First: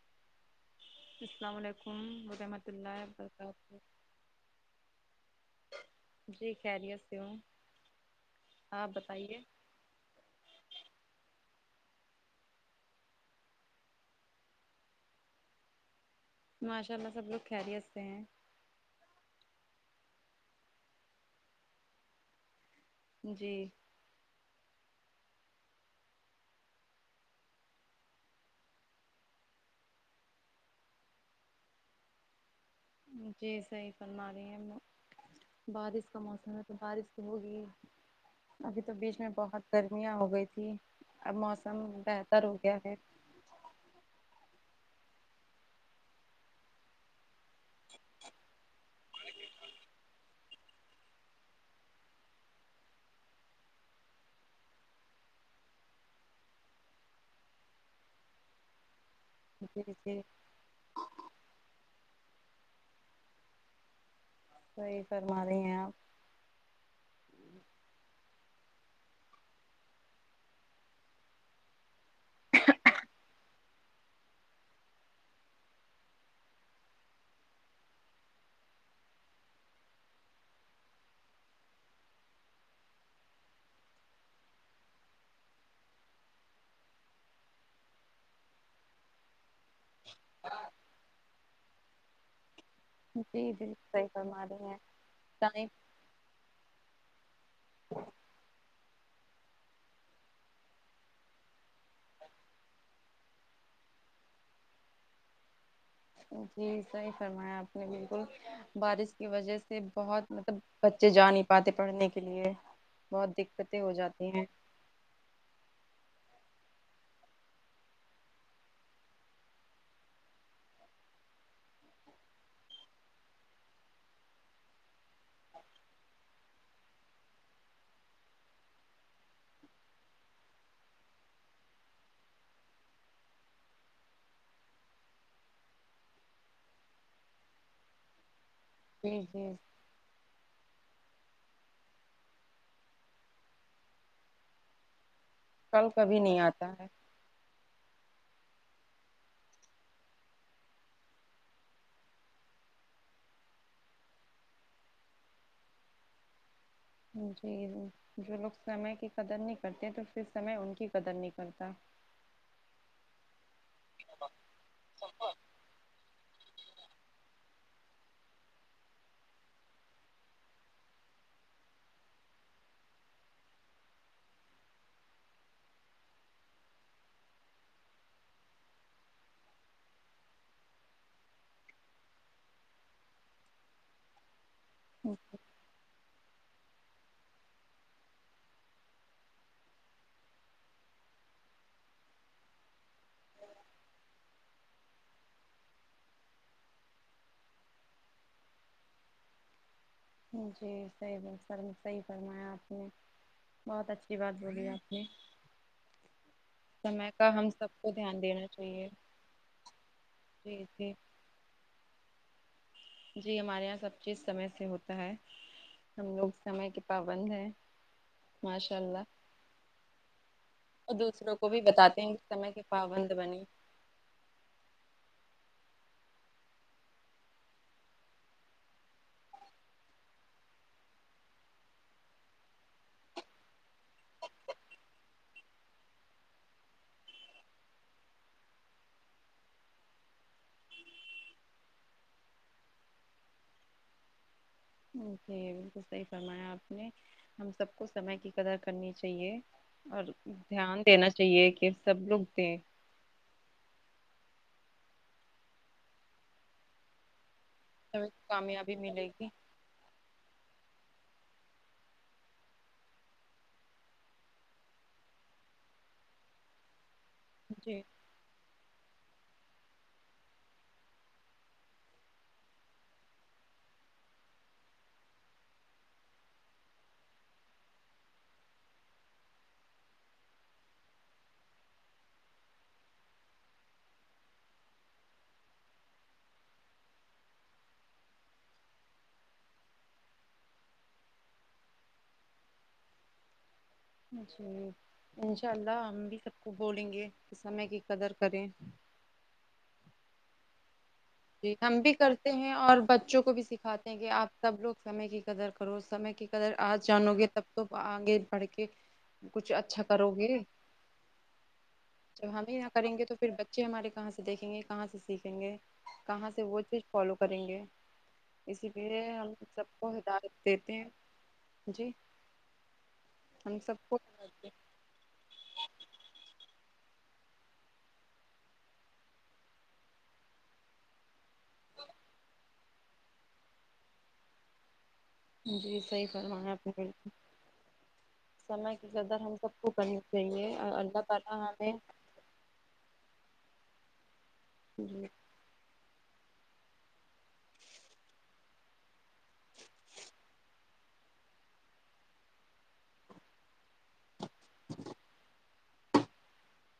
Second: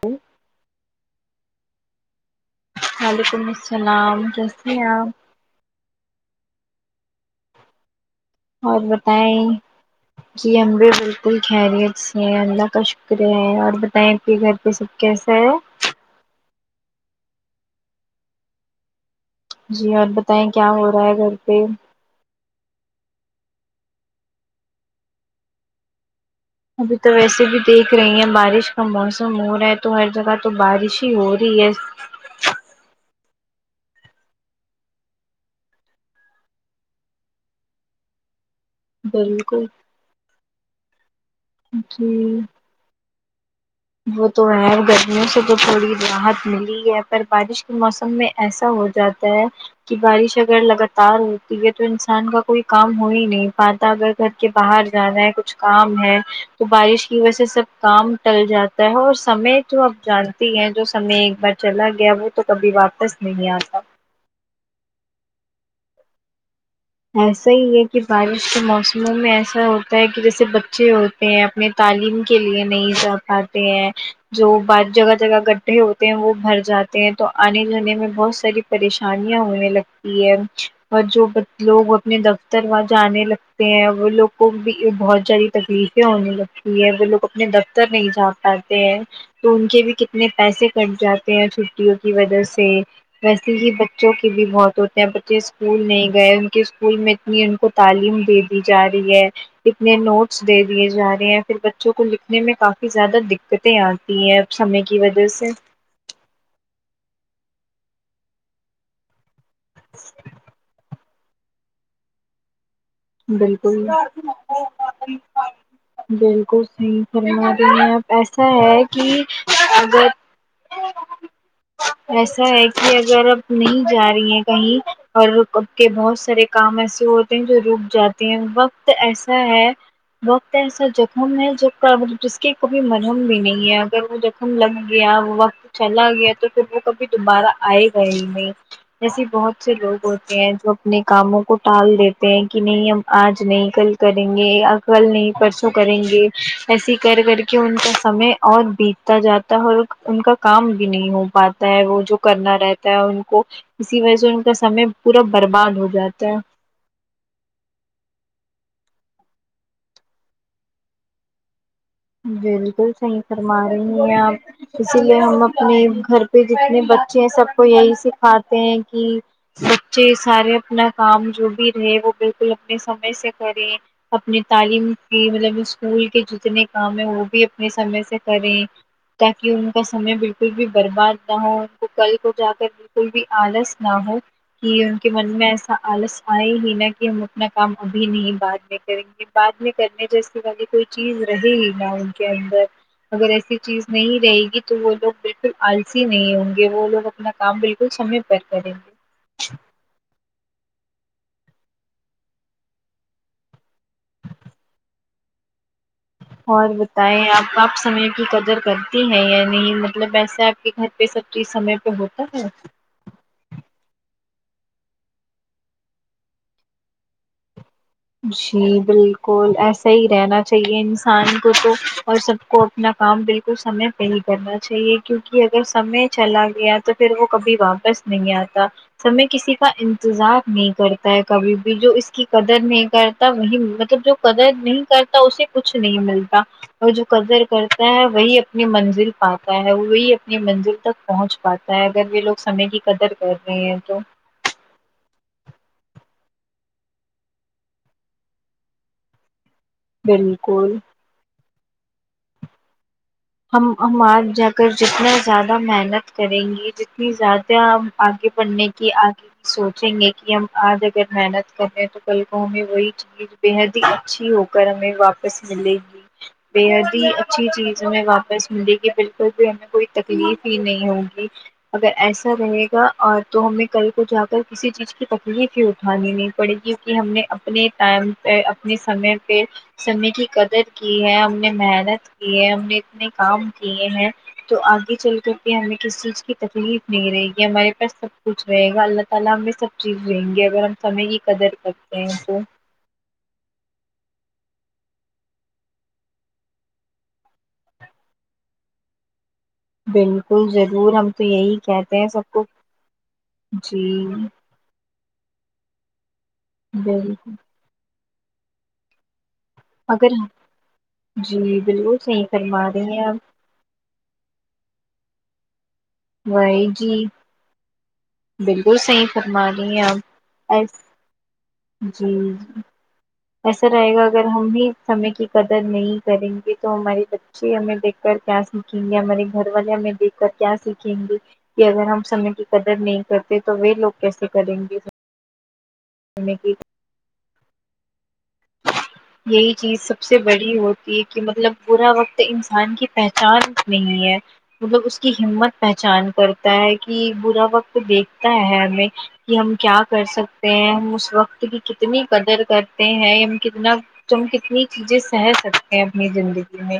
ہ السلام علیکم ورحمۃ اللہ وعلیکم وبرکاتہ السلام کیسی ہے اپ جی خیریت سے ہوں اور آپ بتائیے بتائیں جی ہم بھی بالکل خیریت سے ہیں اللہ کا شکریہ ہے اور بتائیں کے گھر پے سب کیسے ہے ماشاء اللہ سب لوگ خیریت سے ہیں جی اور بتائیں کیا ہو رہا ہے گھر پے جی ابھی تو ویسے بھی دیکھ رہی ہیں بارش کا موسم ہو رہا ہے تو ہر جگہ تو بارش ہی ہو رہی ہے جی صحیح فرما رہی ہیں بارش کا موسم ہے تو بارش تو ہوگی ابھی تو بیچ میں بہت بالکل گرمیاں ہو گئی تھی اب موسم جی بہتر ہو گیا ہے وہ تو ہے گرمیوں سے تو تھوڑی راحت ملی ہے پر بارش کے موسم میں ایسا ہو جاتا تا ہے کی بارش اگر لگاتار ہوتی ہے تو انسان کا کوئی کام ہو ہی نہیں پاتا اگر گھر کے باہر جانا ہے کچھ کام ہے تو بارش کی وجہ سے سب کام ٹل جاتا تا سمئے تو جی آپ جی جان ہیں جو سمے ایک بار چلا گیا وہ تو کبھی واپس نہیں آتا صحیح فرما رہی ہے آپ ایسا ہی ہے کہ بارش کے موسموں میں ایسا ہوتا ہے کی جیسے بچے ہوتے ہیں اپنی تعلیم کے لیے نہیں جا پاتے ہیں جو بات جگہ جگہ گڈھے ہوتے ہیں وہ بھر جاتے ہیں تو آنے جانے میں بہت ساری پریشانیاں ہونے لگتی ہے اور جو بچ لوگ اپنے دفتر وہاں جانے لگتے ہیں وہ لوگ کو بھی بہت زیادی تکلیفیں ہونے لگ وہ لوگ اپنے دفتر نہیں جا پاتے ہیں تو ان کے بھی کت نے پیسے کٹ جاتے ہیں چھٹیوں کی وجہ سے جی ویسے ہی جی صحیح بچوں کی بھی فرما رہی موت ہوتی ہیں بچے ٹائم اسکول نہیں گئے ان کے اسکول میں اتنی ان کو تعلیم دے دی جا رہی ہے کتنے نوٹس دے دیے جا رہے ہیں پھر بچ چوں کو لکھنے میں کافی زیادہ دقتیں آتی ہیں اب سمے کی وجہ سے جی صحیح فرمایا آپ نے بالکل بارش کی وجہ سے بہت مطلب بچے جا نہیں پاتے پڑھنے کے لیے بہت بالکل دقتیں ہو جاتی ہیں بالکل صحیح فرما رہی ہیں آپ ایسا ہے کی اگر ا ایسا ہے کی اگر آپ نہیں جا رہی ہیں کہیں اور کے بہت سارے کام ایسے ہوتے ہیں جو رک جاتے ہیں وقت ایسا ہے وقت ایسا جخم ہے جو جس کی کوبھی مرہم بھی نہیں ہے اگر وہ ہم لگ گیا وہ وقت چلا گیا تو پھر وہ کبھی دوبارہ آئے گا ہی نہیں جی ایسے جی بہت سے لوگ ہوتے ہیں جو اپنے کاموں کو ٹال دیتے ہیں کی نہیں ہم آج نہیں کل کریں گے کل نہیں پرسوں کل کریں کبھی گے نہیں آتا ہے ایسے کر کر کے ان کا سمے اور بیتتا جاتا ہے اور ان کا کام بھی نہیں ہو پاتا تا ہے وہ جو کرنا رہتا ہے ان کو اسی وجہ سے ان کا سمے پورا برباد ہو جاتا ہے جی جو لوگ سمے کی قدر نہیں کرتے تو پھر سمے ان کی قدر نہیں کرتا بالکل صحیح فرما رہی ہیں آپ اسی لیے ہم اپنے گھر پے جتنے بچے ہیں سب کو یہی سکھاتے ہیں کی بچے سارے اپنا کام جو بھی رہے وہ بالکل اپنے سمے سے کریں اپنی تعلیم کی مطلب اسکول کے جتنے کام ہیں وہ بھی اپنے سمے سے کریں تاکی ان کا سمے بالکل بھی برباد نہ ہو ان کو کل کو جا کر بالکل بھی آلس نہ ہو کی ان کے من میں ایسا آلس آئے ہی نا کی ہم اپنا کام ابھی نہیں بعد میں کریں گے بعد میں کرنے جیسی والی کوئی چیز رہے ہی نا ان کے اندر اگر ایسی چیز نہیں رہے گی تو وہ لوگ بالکل آلسی نہیں ہوں گے وہ لوگ اپنا کام بالکل سمے پر کریں گے جی صحیح بات فرما صحیح فرمایا آپ نے بہت اچھی بات بولی آپ نے اور سمے بتائیں کا ہم آپ سب آپ کو سمے دھیان کی دینا قدر چاہیے کرتی ہیں یا نہیں مطلب ایسے جی آپ کے گھر جی پے سب چیز سمے پے ہوتا ہے جی ہمارے یہاں سب چیز سمے سے ہوتا ہے ہم لوگ سمے کی پابند ہیں ماشاء جی اللہ بالکل ایسا ہی رہنا چاہیے اور دوسروں انسان کو بھی تو بتاتے ہیں اور کہ سب سمے کے کو اپنا پابند کام بنے بالکل سمے پے ہی کرنا چاہیے کیونکی اگر سمے چلا گیا تو پھر وہ کبھی واپس نہیں آتا سمے کسی کا انتظار نہیں کرتا ہے کبھی بھی جو اس کی قدر نہیں کرتا وہی مطلب جو قدر نہیں کرتا اسے کچھ نہیں ملتا اور جو قدر کرتا ہے وہی اپنی منزل پاتا ہے وہی اپنی منزل تک پہنچ پاتا ہے اگر یے لوگ سمے کی قدر کر رہے ہیں تو جی جی بالکل صحیح فرمایا آپ نے ہم سب کو سمے کی قدر کرنی چاہیے اور بالکل دھیان دینا چاہیے کہ سب لوگ دیں ہم ہم آج جا کر جتنا زیادہ محنت کریں گے جت نی زیادہ ہم ہمیں آگے بڑھنے کامیابی کی ملے آگے گی کی سوچیں گے کی ہم آج اگر محنت کر رہے ہیں تو کل کو ہمیں وہی چیز بےحد ہی اچھی ہو کر ہمیں واپ پس ملے گی بےحد ہی اچھی چیز جی ہمیں واپس ملے گی بالکل بھی ہمیں کوئی تکلیف ہی نہیں ہوگی اگر ایسا رہے گا اور تو ہمیں کل کو جا کر کسی چیز کی تکلیف ہی اٹھانی نہیں پڑے گی کہمی ہم نے اپنے ٹائم پے اپنی سمے پے سمے کی قدر کی ہے ہم نے محنت کی ہے ہم نے اتنے کام کیے ہیں تو آگے چل کر کے ہمیں کس چیز کی تکلیف نہیں رہے گی ہمارے پاس سب کچھ رہے گا اللہ تعالی ہم نے سب جیت جائیں گے اگر ہم سمئے کی قدر کرتے ہیں تو جی انشاء اللہ ہم بھی سب کو بولیں گے کی سمے کی قدر کریں بالکل ضرور ہم تو جی یہی ہم بھی کہتے سب کرتے کو ہیں اور بچوں کو بھی جی سکھاتے ہیں کہ آپ سب لوگ سمے کی قدر کرو سمے کی قدر آج جانو گے بالکل تب تو آگے پڑھ کے کچھ اچ اچھا کرو اگر گے جی بالکل صحیح جب ہم ہی فرما نہ رہی کریں گے ہیں آپ تو پھر بچ بچے ہمارے کہاں سے دیکھیں گے کہاں سے سیکھیں گے کہاں سے وہ بھائی چیز جی فالو کریں گے اسی بالکل لیے صحیح ہم فرما سب رہی ہیں کو ہدایت آپ ایس دیتے ہیں جی جی ہم ایسے سب رہے کو گا اگر ہم بھی سمے کی قدر نہیں کریں گی تو ہماری بچی ہمیں دیکھ کر کیا سیکھیں گے ہمارے گھر والے ہمیں دیکھ کیا سیکھیں گی کہ اگر ہم سمے کی قدر نہیں کرتے تو وے لوگ کیسے کریں گے جی صحیح سمے فرمایا کی آپ نے بالکل سمے کی قدر ہم یہی کو چیز کرنی سب سے چاہیے بڑی اور ہوتی ہے اللہ کی تعالی مطلب ہمیں برا وقت انسان کی پہچان نہیں ہے مطلب اس جی کی ہمت پہچان کرتا ہے کی برا وقت دیکھتا ہے ہمیں کی ہم کیا کر سکتے ہیں ہم اس وقت کی کتنی قدر کر تے ہیں کتنا تم کتنی چیزیں سہے سکتے ہیں اپنی زندگی میں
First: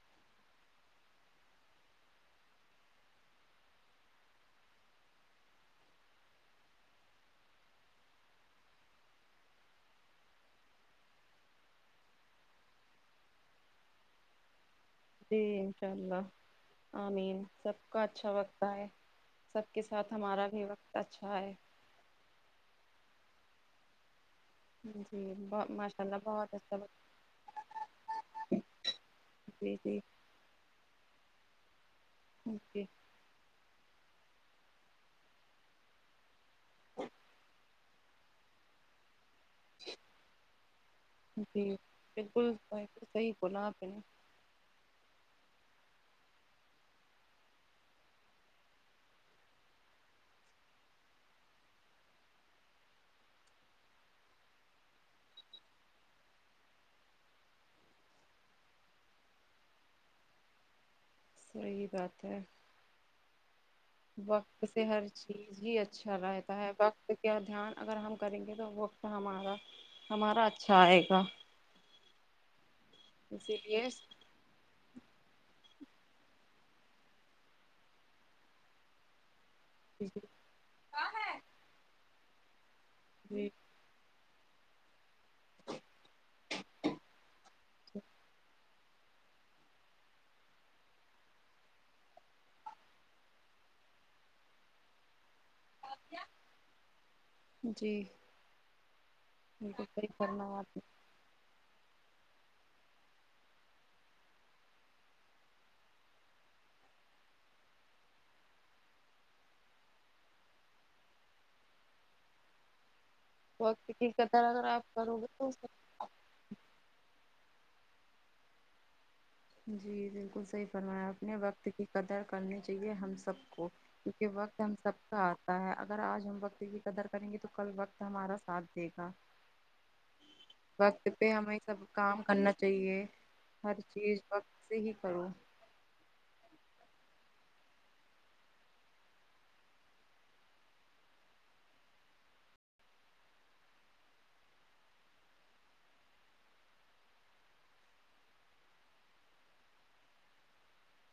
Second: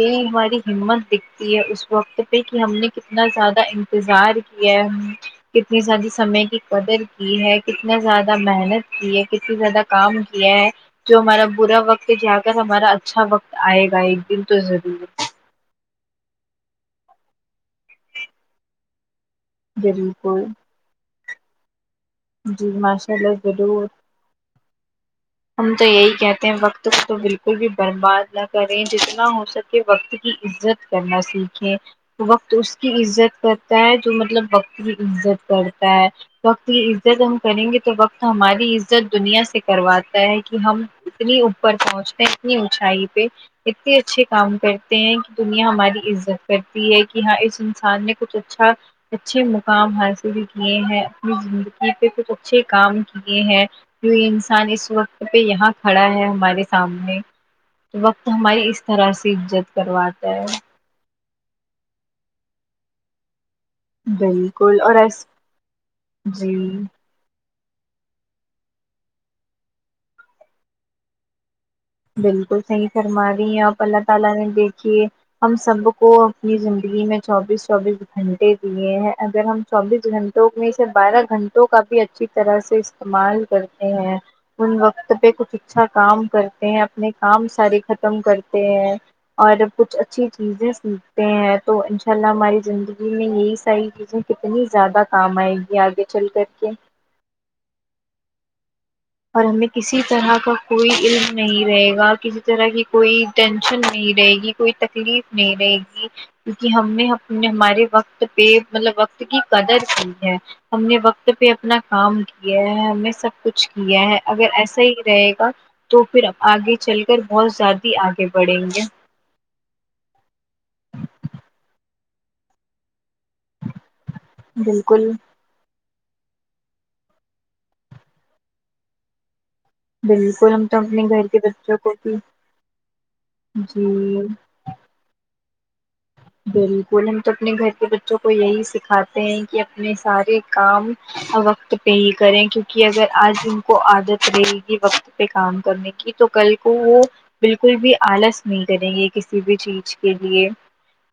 یہی ہماری ہمت دکھتی ہے اس وقت پے کی ہم نے کتنا زیادہ انتظار کیا ہم کتنی زیادہ سمے کی قدر کی ہے کتنا زیادہ محنت کی ہے کتنی زیادہ کام کیا ہے جو ہمارا برا وقت جا کر ہمارا اچھا وقت آئے گا ایک دن تو ضرور جی انشاء اللہ آمین سب کا اچھا وقت آئے سب کے ساتھ بالکل ہمارا بھی وقت اچھا آئے جی ماشاء اللہ ضرور جی ہم تو ماشاء یہی اللہ کہتے بہت ہیں اچھا وقت کو تو بالکل بھی برباد نہ کریں جتنا ہو جی سکے جی وقت کی عزت کرنا سیکھے وقت اس جی کی عزت کر تا جو مطلب وقت کی عزت کرتا ہے وقت کی عزت ہم کریں گے تو وقت ہماری عزت دنیا سے کروات تا ہے کی ہم اتنی جی اوپر پہنچتے ہیں بالکل اتنی بالکل اونچائی پے صحیح بولا آپ نے اتنی اچھے کام کرتے ہیں کی دنیا ہماری عزت کرتی ہے کی ہاں اس انسان نے کچھ اچھا اچھے مقام حاصل کیے ہیں اپنی زندگی پے کچھ اچھے کام کیے ہیں کی وہ انسان اس وقت پے یہاں کھڑا ہے ہمارے سامنے وقت ہماری اس طرح سے عزت کرواتا ہے صحیح بات ہے وقت بالکل سے اور ہر ایس چیز ہی اچھا رہتا جی ہے وقت کیا دھیان اگر ہم کریں گے تو وقت ہمارا ہمارا اچھا آئے گا بالکل صحیح فرما رہی اسی ہیں آپ لیے اللہ تعالی نے دیکھ کیے ہم سب کو اپنی زندگی میں چوبیس چوبیس گھنٹے دیے ہیں اگر ہم چوبیس گھنٹوں میں سے بارہ گھنٹوں کا بھی اچھی طرح سے استعمال جی کر تے ہیں ان وقت پے کچھ اچھا کام کر تے ہیں اپنے کام سارے ختم کرتے ہیں اور کچھ اچھی چیزیں سیکھتے ہیں تو ان شاء اللہ ہماری زندگی میں یہی ساری چیزیں کتنی زیادہ کام آئے گی آگے چل کر کے جی اور ہمیں بالکل کسی صحیح طرح کا فرمایا آپ کوئی علم نہیں رہے گا کسی طرح کی کوئی ٹینشن نہیں رہے گی کوئی تکلیف نہیں رہے گی کیونکی ہم نے اپنے ہمارے وقت پے مطلب وقت کی قدر کی ہے ہم نے وقت پے اپنا کام کیا ہے ہم نے سب کچھ وقت کیا کی ہے قدر اگر ایسا ہی آپ کرو گے رہے تو گا تو پھر آگے چل کر بہت زیادہ آگے بڑھیں گے جی بالکل صحیح فرمایا اپنے وقت کی قدر کرنی چاہیے ہم سب کو کیونکہ وقت ہم سب بالکل کا آتا تا ہے اگر آج ہم وقت کی قدر کریں گے تو کل وقت ہمارا ساتھ دے گا بالکل ہم تو اپنے وقت گھر پے کے ہمیں بچوں سب کو بھی کام کرنا چاہیے ہر چیز جی صحیح کرو بالکل ہم تو اپنے گھر کے بچوں کو یہی سکھاتے ہیں کی اپنے سارے کام وقت پے ہی کریں کیونکہ اگر آج ان کو عادت رہے گی وقت پے کام کرنے کی تو کل کو وہ بالکل بھی آلس نہیں کریں گے کسی بھی چیز کے لیے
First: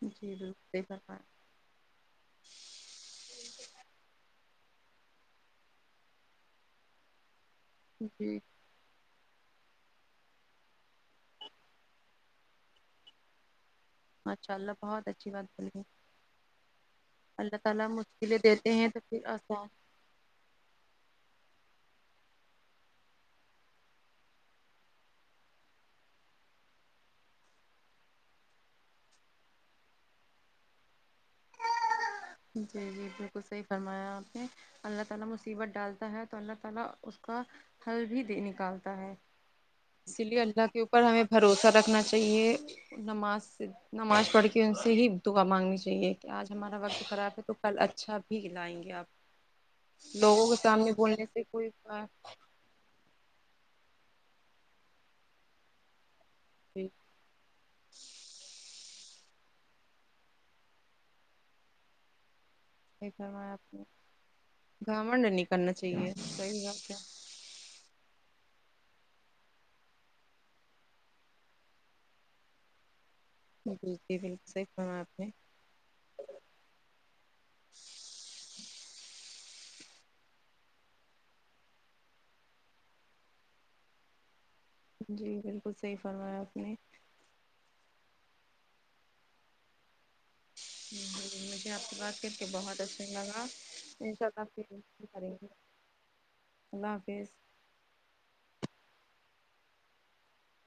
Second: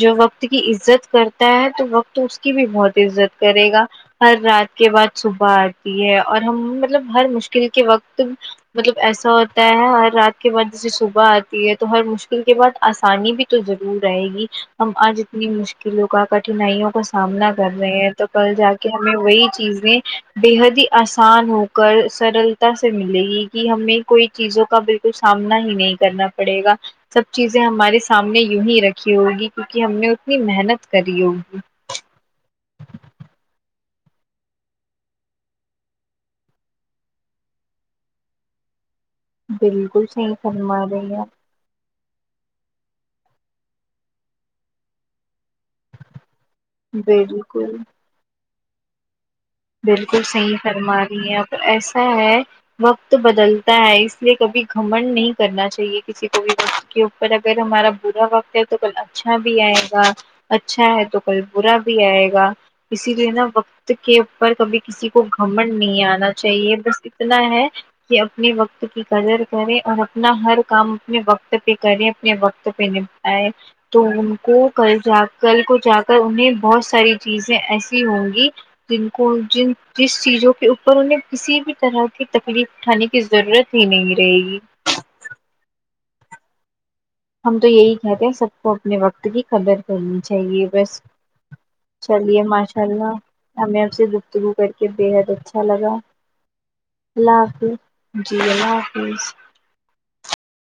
جو جی وقت کی بالکل صحیح عزت فرمایا کرتا ہے تو وقت اس کی بھی بہت عزت کرے گا ہر رات کے بعد صبح آتی ہے اور ہم مطلب ہر مشکل کے وقت جی مطلب ایسا ہوتا ہے ہر رات کے بعد جیسے صبح آتی ہے تو ہر مشکل کے بعد آسانی بھی تو ضرور ائے گی ماشاء اللہ ہم بہت آج اچھی بات اتنی بولی مشکلوں کا کٹنائیوں کا سامنا اللہ کر تعالی رہے ہیں تو مشکلیں کل دیتے جا ہیں کے تو ہمیں پھر وہی آسان چیز میں بےحد ہی آسان ہو کر سرلتا سے ملے گی کی ہمیں کوئی چیزوں کا بل تو سامنا ہی نہیں کرنا پڑے گا سب چیزیں ہمارے سامنے یو ہی رکھی ہوگی کیونکی ہم نے اتنی محنت کری ہوگی جی جی بالکل صحیح فرمایا آپ نے اللہ تعالی مصیبت ڈالتا ہے تو اللہ تعالی اس کا حل بھی دے نکالتا ہے بالکل اسی صحیح لیے اللہ فرما کے اوپر رہی ہیں ہمیں آپ، بھروس سہ رکھنا چاہیے نماز سے نماز پڑھ کے ان سے ہی دعا مانگنی چاہیے تے آج ہمارا وقت خراب ہے تو بالکل کل اچھا بھی لائیں گے آپ بالکل لوگوں کے صحیح سامنے فرما بولنے رہی ہیں سے تو کوئی ایسا ہے وقت بدلتا ہے اس لیے کبھی گھمنڑ نہیں کرنا چاہیے کسی کو بھی پھر وقت کے اوپر اگر ہمارا برا وقت ہے تو کل اچھا بھی آئے گا اچھا ہے تو کل برا بھی آئے گا اسی لیے نا فرمایا آپ نے وقت کے پر کبھی کسی کو گھمنڈ نہیں کرنا گھمن نہیں چاہیے آنا صحیح چاہیے بات بس ہے اتنا ہے کہ اپنے وقت کی قدر کرے اور اپنا ہر کام اپنے وقت پے کریں اپنے وقت پے ہے جی تو جی ان بالکل صحیح کو کل فرمایا آپ جا نے کل کو جا کر انہیں بہت ساری چیزیں ایسی ہوں گی جن کو جن جس چیزوں کے اوپر انہیں کسی بھی طرح کی تکلیف اٹھانے کی ضرورت ہی نہیں رہے گی جی بالکل صحیح فرمایا آپ نے ہم تو یہی کہتے ہیں سب کو اپنے وقت کی قدر کرنی چاہیے ویسے مجھے آپ سے بات کر چلیے کے بہت ماشاء اچھا اللہ لگا ہمیں اس سے انشاء اللہ گفتگو کر پھر کے بےحد کریں گے اچھا لگا اللہ حافظ جی اللہ حافظ